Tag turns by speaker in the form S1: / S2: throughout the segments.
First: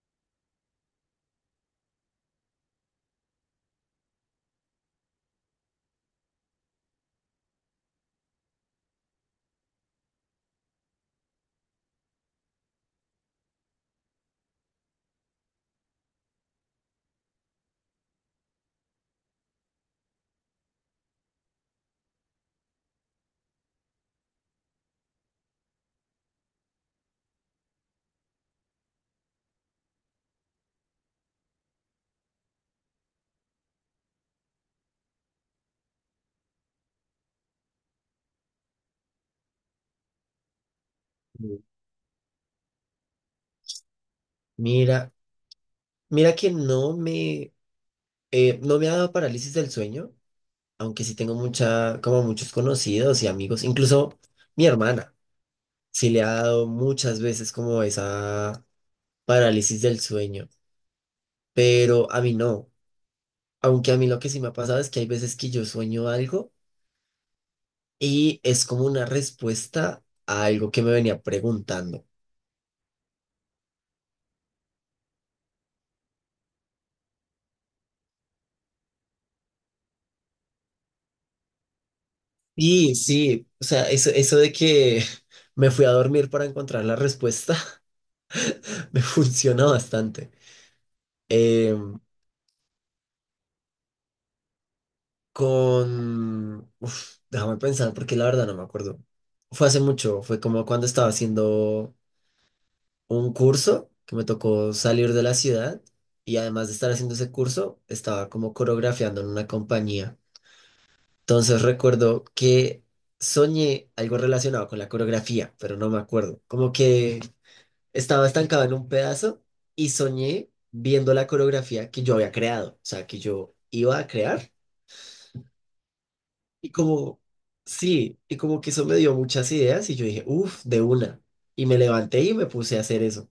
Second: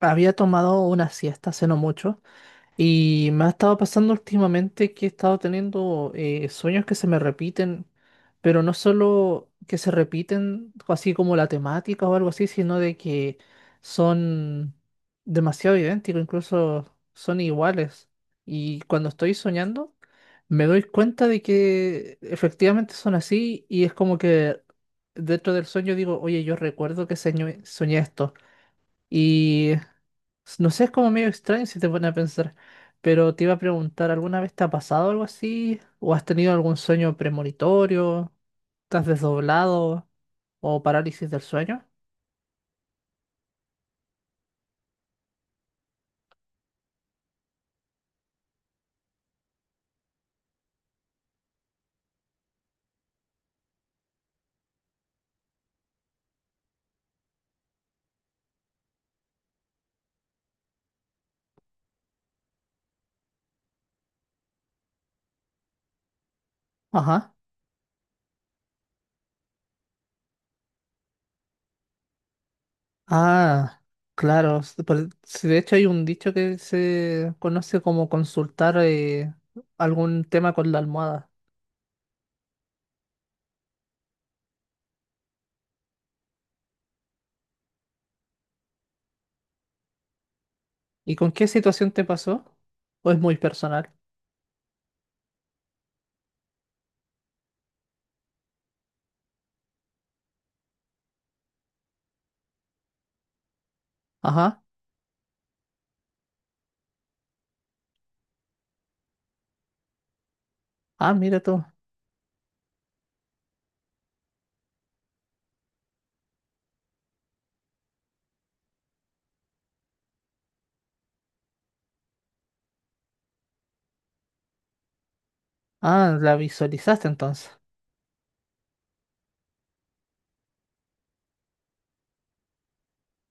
S1: Había tomado una siesta hace no mucho y me ha estado pasando últimamente que he estado teniendo sueños que se me repiten, pero no solo que se repiten así como la temática o algo así, sino de que son demasiado idénticos, incluso son iguales. Y cuando estoy soñando, me doy cuenta de que efectivamente son así y es como que dentro del sueño digo, oye, yo recuerdo que soñé esto. Y no sé, es como medio extraño si te pones a pensar, pero te iba a preguntar, ¿alguna vez te ha pasado algo así? ¿O has tenido algún sueño premonitorio? ¿Estás desdoblado? ¿O parálisis del
S2: Mm.
S1: sueño?
S2: Mira, mira que no me ha dado parálisis del sueño, aunque sí tengo mucha, como muchos conocidos y amigos, incluso mi hermana, sí le ha dado muchas veces como esa parálisis del sueño, pero a mí no, aunque a mí lo que sí me ha pasado es que hay veces que yo sueño algo
S1: Ajá.
S2: y es como una respuesta a algo que me venía preguntando.
S1: Ah, claro. Sí, de hecho hay un dicho que se conoce como consultar algún tema con la almohada.
S2: Y sí, o sea, eso de que me fui a dormir para encontrar la respuesta me funciona bastante.
S1: ¿Y con qué
S2: Eh,
S1: situación te pasó? ¿O es muy personal?
S2: con... Uf, déjame pensar, porque la verdad no me acuerdo. Fue hace mucho, fue como cuando estaba haciendo un curso que me
S1: Ajá.
S2: tocó salir de la ciudad, y además de estar haciendo ese curso, estaba como coreografiando en una compañía.
S1: Ah, mira tú.
S2: Entonces recuerdo que soñé algo relacionado con la coreografía, pero no me acuerdo. Como que estaba estancado en un pedazo y soñé viendo la coreografía que yo había creado, o sea, que yo iba a crear.
S1: Ah, la
S2: Y
S1: visualizaste
S2: como,
S1: entonces.
S2: sí, y como que eso me dio muchas ideas y yo dije, uff, de una. Y me levanté y me puse a hacer eso.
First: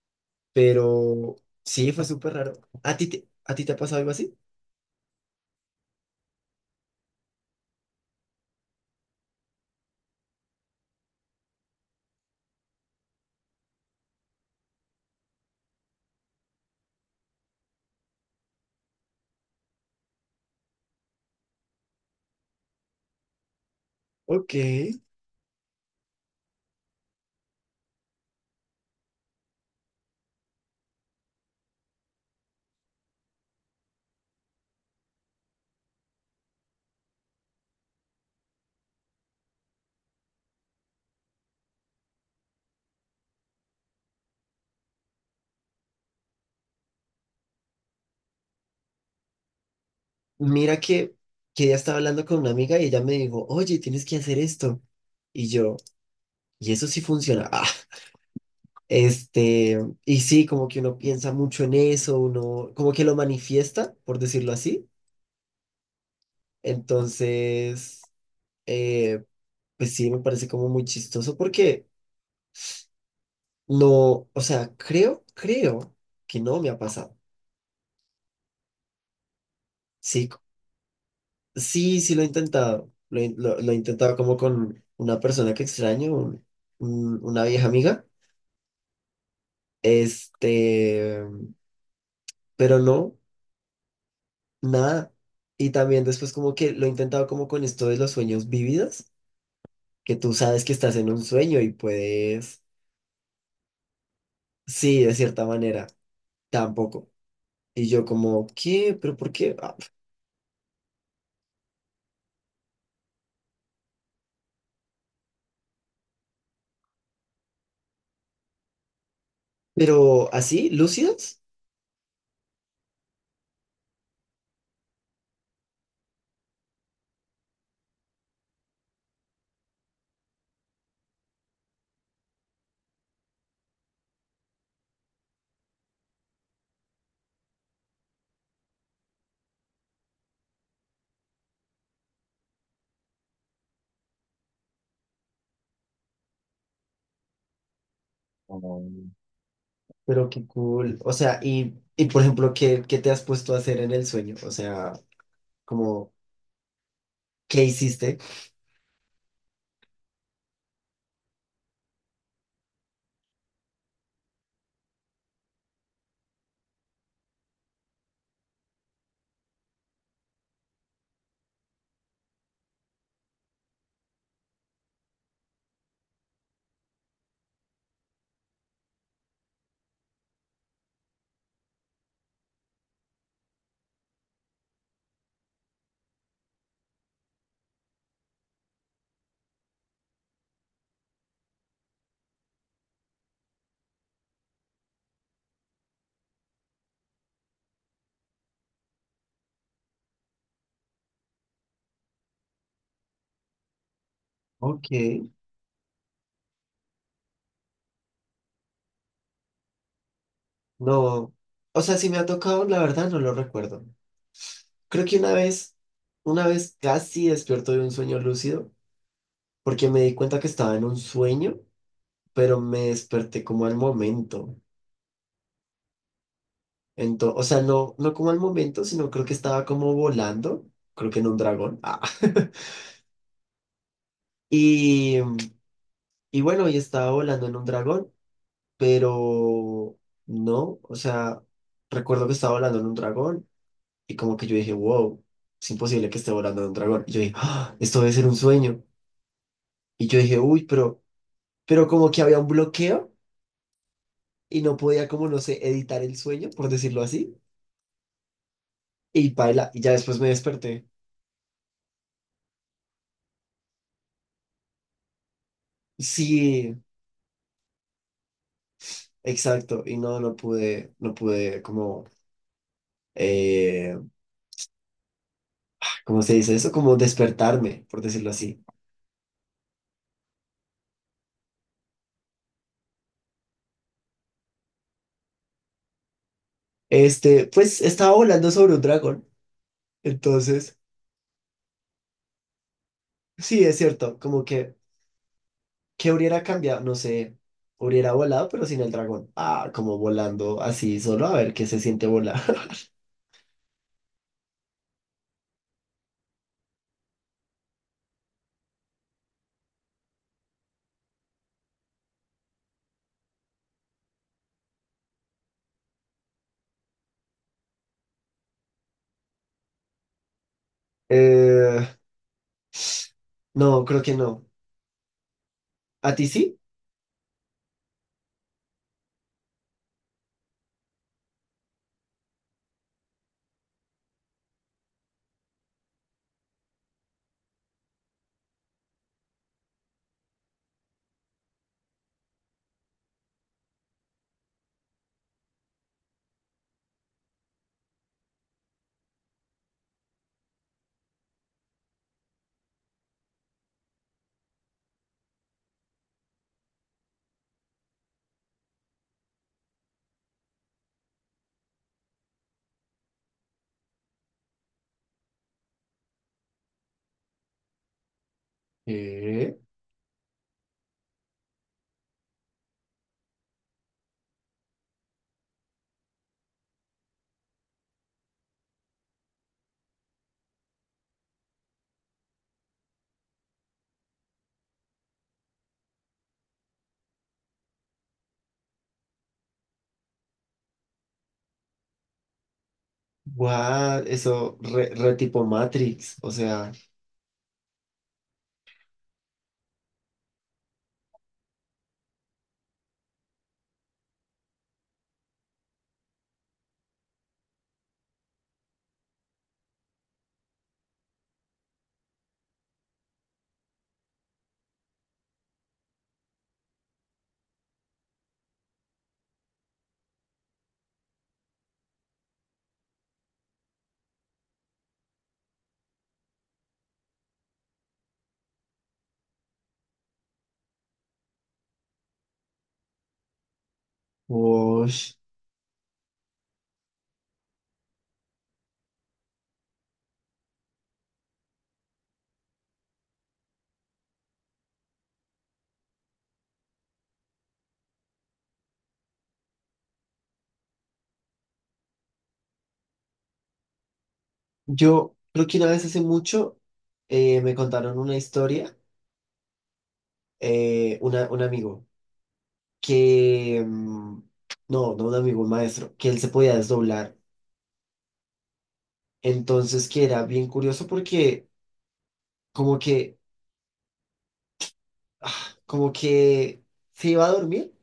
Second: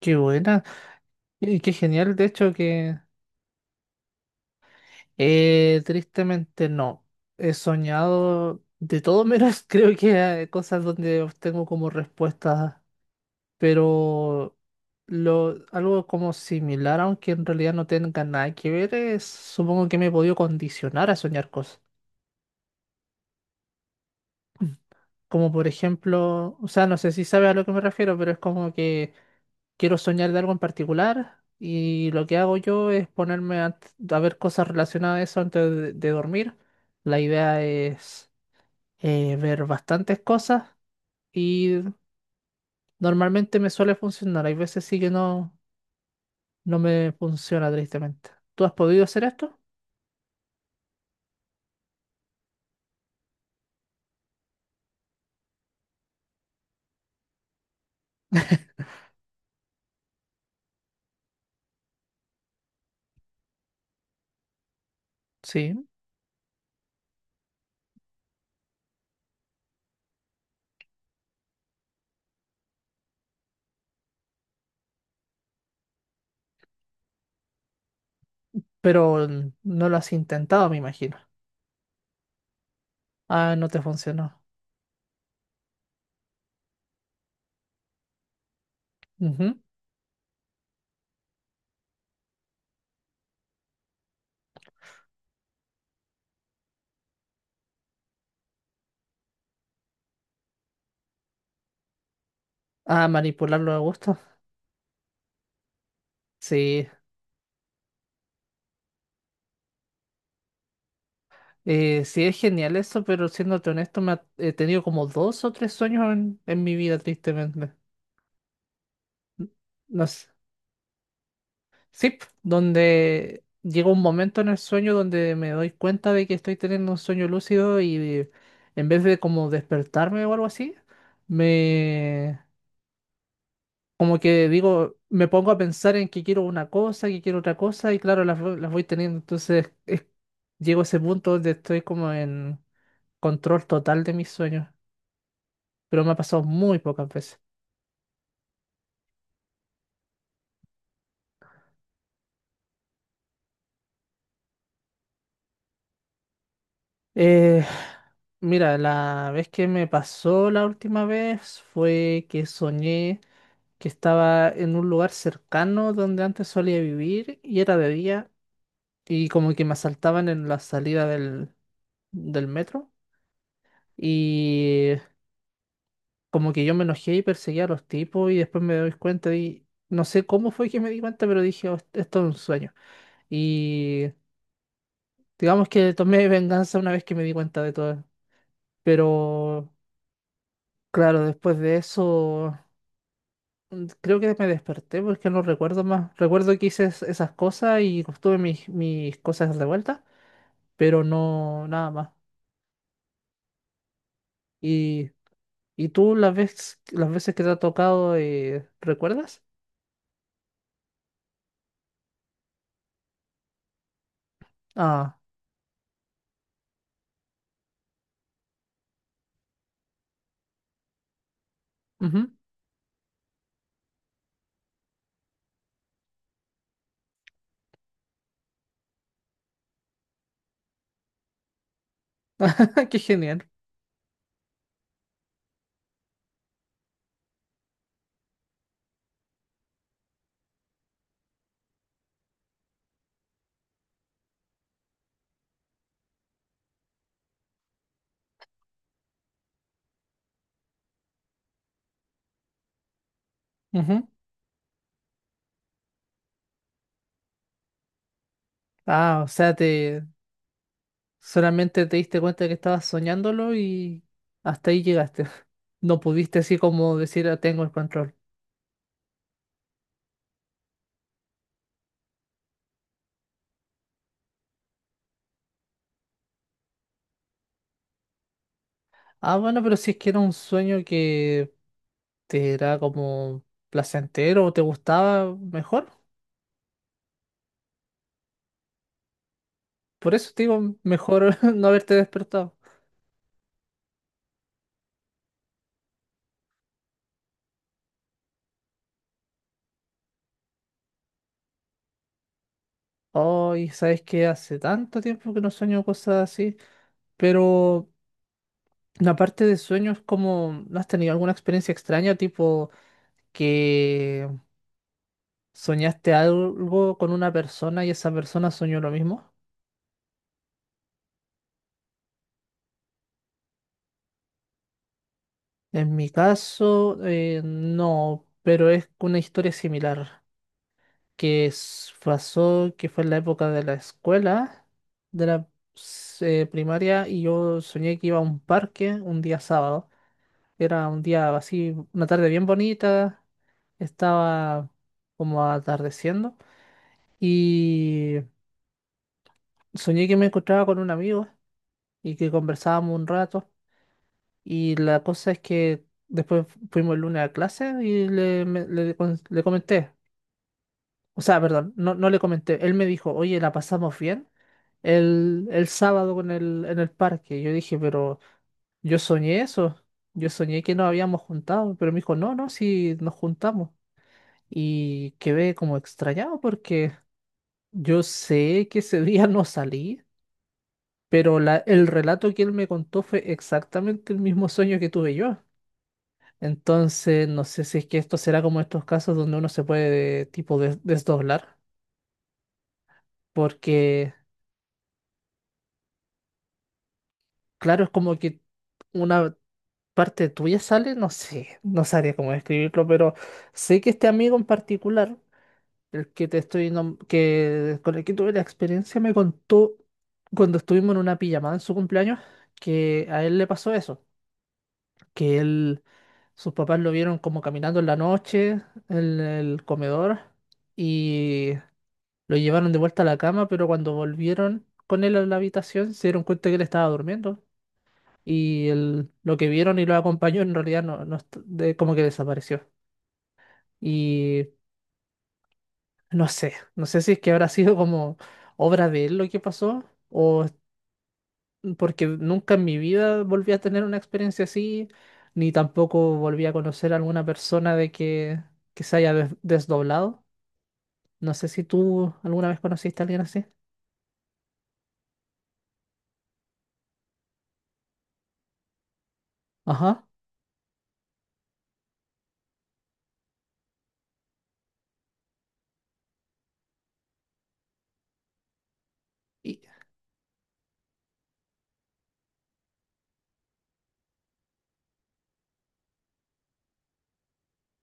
S1: Qué buena.
S2: Pero
S1: Y qué
S2: sí, fue
S1: genial, de
S2: súper
S1: hecho,
S2: raro.
S1: que
S2: A ti te ha pasado algo así?
S1: tristemente no. He soñado de todo menos, creo que cosas donde obtengo como respuestas, pero algo como similar, aunque en realidad no tenga nada que ver, es, supongo que me he podido condicionar a soñar cosas.
S2: Ok.
S1: Como por ejemplo, o sea, no sé si sabes a lo que me refiero, pero es como que quiero soñar de algo en particular y lo que hago yo es ponerme a ver cosas relacionadas a eso antes de dormir. La idea es ver bastantes cosas y normalmente me suele funcionar. Hay veces sí que no, no me funciona tristemente. ¿Tú has podido hacer esto?
S2: Mira que ya estaba hablando con una amiga y ella me dijo, oye, tienes que hacer esto. Y yo, y eso sí funciona. Ah, este, y sí, como que uno piensa mucho en eso, uno como que lo manifiesta, por decirlo así.
S1: Sí,
S2: Entonces, eh, pues sí, me parece como muy chistoso porque no, o sea, creo que no me ha pasado.
S1: pero no lo has
S2: Sí,
S1: intentado, me imagino.
S2: sí, sí lo he intentado. Lo, he
S1: Ah,
S2: lo-
S1: no
S2: lo he
S1: te
S2: intentado como
S1: funcionó.
S2: con una persona que extraño, una vieja amiga.
S1: Ujú.
S2: Este, pero no, nada. Y también después como que lo he intentado como con esto de los sueños vividos, que tú sabes que estás en un sueño y puedes,
S1: Ah, manipularlo a gusto.
S2: sí, de cierta manera,
S1: Sí,
S2: tampoco. Y yo como, ¿qué? ¿Pero por qué? Ah,
S1: eh, sí, es genial eso, pero siéndote honesto, he tenido como dos o tres sueños en mi vida, tristemente. N- No sé.
S2: pero así, lúcidos.
S1: Sí, donde llega un momento en el sueño donde me doy cuenta de que estoy teniendo un sueño lúcido y en vez de como despertarme o algo así, me como que digo, me pongo a pensar en que quiero una cosa, que quiero otra cosa, y claro, las voy teniendo. Entonces, llego a ese punto donde estoy como en control total de mis sueños, pero me ha pasado muy pocas veces.
S2: Pero qué cool. O sea, y por ejemplo, ¿qué, qué te has puesto a hacer en el sueño? O sea, como, ¿qué
S1: Eh,
S2: hiciste?
S1: Mira, la vez que me pasó la última vez fue que soñé que estaba en un lugar cercano donde antes solía vivir y era de día y como que me asaltaban en la salida del metro y como que yo me enojé y perseguí a los tipos y después me doy cuenta y no sé cómo fue que me di cuenta, pero dije, "Oh, esto es un sueño". Y digamos que tomé venganza una vez que me di cuenta de todo. Pero claro, después de eso, creo que me desperté porque no recuerdo más. Recuerdo que hice esas cosas y pues, tuve mis cosas de vuelta, pero no nada más.
S2: Ok,
S1: ¿Y, y tú las veces que te ha tocado, recuerdas?
S2: no. O sea, si me ha tocado, la verdad no lo recuerdo. Creo
S1: Ah,
S2: que una vez casi despierto de un sueño lúcido, porque me di cuenta que estaba en un sueño,
S1: ujú.
S2: pero me desperté como al momento. Entonces, o sea, no, no como al momento, sino creo que estaba como volando, creo que en un dragón. Ah.
S1: Qué genial.
S2: Y, y bueno, y estaba volando en un dragón, pero no, o sea, recuerdo que estaba volando en un dragón y como que yo dije, wow, es imposible que esté volando en un dragón. Y yo dije, "Ah, esto debe ser un sueño". Y yo dije, uy, pero como que había un bloqueo
S1: Ujú.
S2: y no podía como, no sé, editar el sueño, por decirlo así.
S1: Ah, o
S2: Y
S1: sea,
S2: paila, y ya
S1: te
S2: después me desperté.
S1: solamente te diste cuenta que estabas soñándolo y hasta ahí llegaste. No pudiste así
S2: Sí,
S1: como decir, "Ah, tengo el control".
S2: exacto, y no, no pude, no pude como, eh, ¿cómo se dice eso? Como despertarme, por decirlo así.
S1: Ah, bueno, pero si es que era un sueño que, ¿te era como placentero o te gustaba mejor?
S2: Este, pues estaba volando sobre un dragón,
S1: Por eso te digo,
S2: entonces...
S1: mejor no haberte despertado.
S2: Sí, es cierto, como que, ¿qué hubiera cambiado? No sé, hubiera volado, pero sin el dragón. Ah, como volando así, solo a ver qué se siente volar.
S1: Ay, sabes que hace tanto tiempo que no sueño cosas así, pero la parte de sueños como, ¿no has tenido alguna experiencia extraña, tipo que soñaste algo con una persona y esa persona soñó lo mismo?
S2: Eh, no, creo que no.
S1: En mi
S2: ¿A ti sí?
S1: caso, no, pero es una historia similar. Que pasó, que fue en la época de la escuela, de la primaria, y yo soñé que iba a un parque un día sábado. Era un día así, una tarde bien bonita, estaba como atardeciendo, y soñé que me encontraba con un amigo y que conversábamos un rato, y la cosa es que después fuimos el lunes a clase y le, me- le con- le comenté. O sea, perdón, no, no le comenté. Él me dijo, oye, la pasamos bien el sábado con en el parque. Yo dije, pero yo soñé
S2: Qué
S1: eso. Yo soñé que nos habíamos juntado. Pero me dijo, no, no, sí nos juntamos. Y quedé como extrañado porque yo sé que ese día no salí, pero el relato que él me contó fue exactamente el mismo sueño que tuve yo. Entonces, no sé si es que esto será como estos casos donde uno se puede tipo desdoblar.
S2: what?
S1: Porque
S2: Eso, re, re tipo Matrix, o sea,
S1: claro, es como que una parte tuya sale, no sé, no sabría cómo describirlo, pero sé que este amigo en particular, el que te estoy nom- que con el que tuve la experiencia, me contó cuando estuvimos en una pijamada en su cumpleaños que a él le pasó eso, que él sus papás lo vieron como caminando en la noche en el comedor y lo llevaron de vuelta a la cama, pero cuando volvieron con él a la habitación se dieron cuenta que él estaba durmiendo y lo que vieron y lo acompañó en realidad no, como que desapareció. Y
S2: wosh.
S1: no sé, no sé si es que habrá sido como obra de él lo que pasó o es- porque nunca en mi vida volví a tener una experiencia así, ni tampoco volví a conocer a alguna persona que se haya desdoblado. No sé si tú alguna vez conociste a alguien así.
S2: Yo creo que una vez hace mucho me contaron una historia,
S1: Ajá.
S2: un amigo, que, mm, no, no un amigo, un maestro, que él se podía desdoblar.
S1: Y,
S2: Entonces, que era bien curioso porque como que, ah, como que se iba a dormir,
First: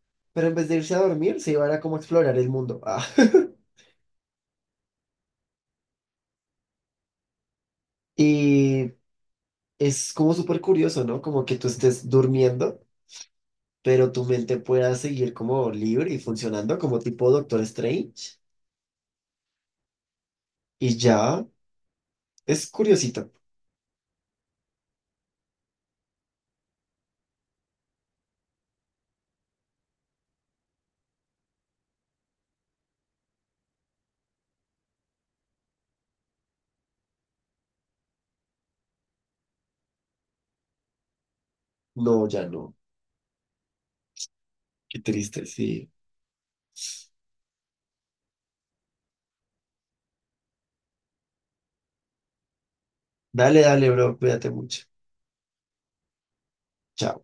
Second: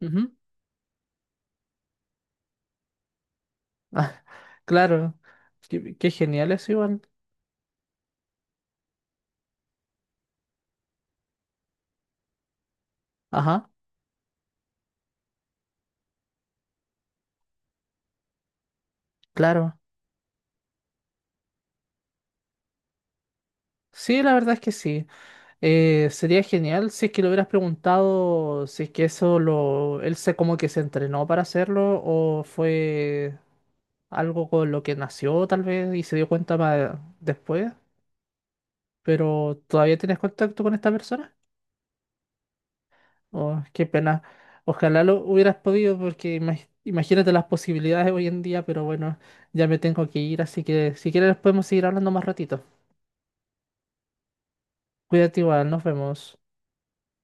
S1: ujú.
S2: pero en vez de irse a dormir, se iba a como a explorar el mundo. Ah.
S1: Ah, claro. Qué, qué genial eso igual.
S2: Y es como súper curioso, ¿no? Como que tú estés durmiendo,
S1: Ajá.
S2: pero tu mente pueda seguir como libre y funcionando como tipo Doctor Strange.
S1: Claro.
S2: Y ya, es curiosito.
S1: Sí, la verdad es que sí. Sería genial si es que lo hubieras preguntado si es que eso él se como que se entrenó para hacerlo o fue algo con lo que nació tal vez y se dio cuenta más después, pero ¿todavía tienes contacto con esta persona?
S2: No, ya no.
S1: Oh, qué pena.
S2: Qué
S1: Ojalá lo
S2: triste,
S1: hubieras
S2: sí.
S1: podido porque imagínate las posibilidades hoy en día, pero bueno, ya me tengo que ir, así que si quieres podemos seguir hablando más ratito.
S2: Dale, dale, bro, cuídate mucho.
S1: Cuídate igual, nos vemos.
S2: Chao.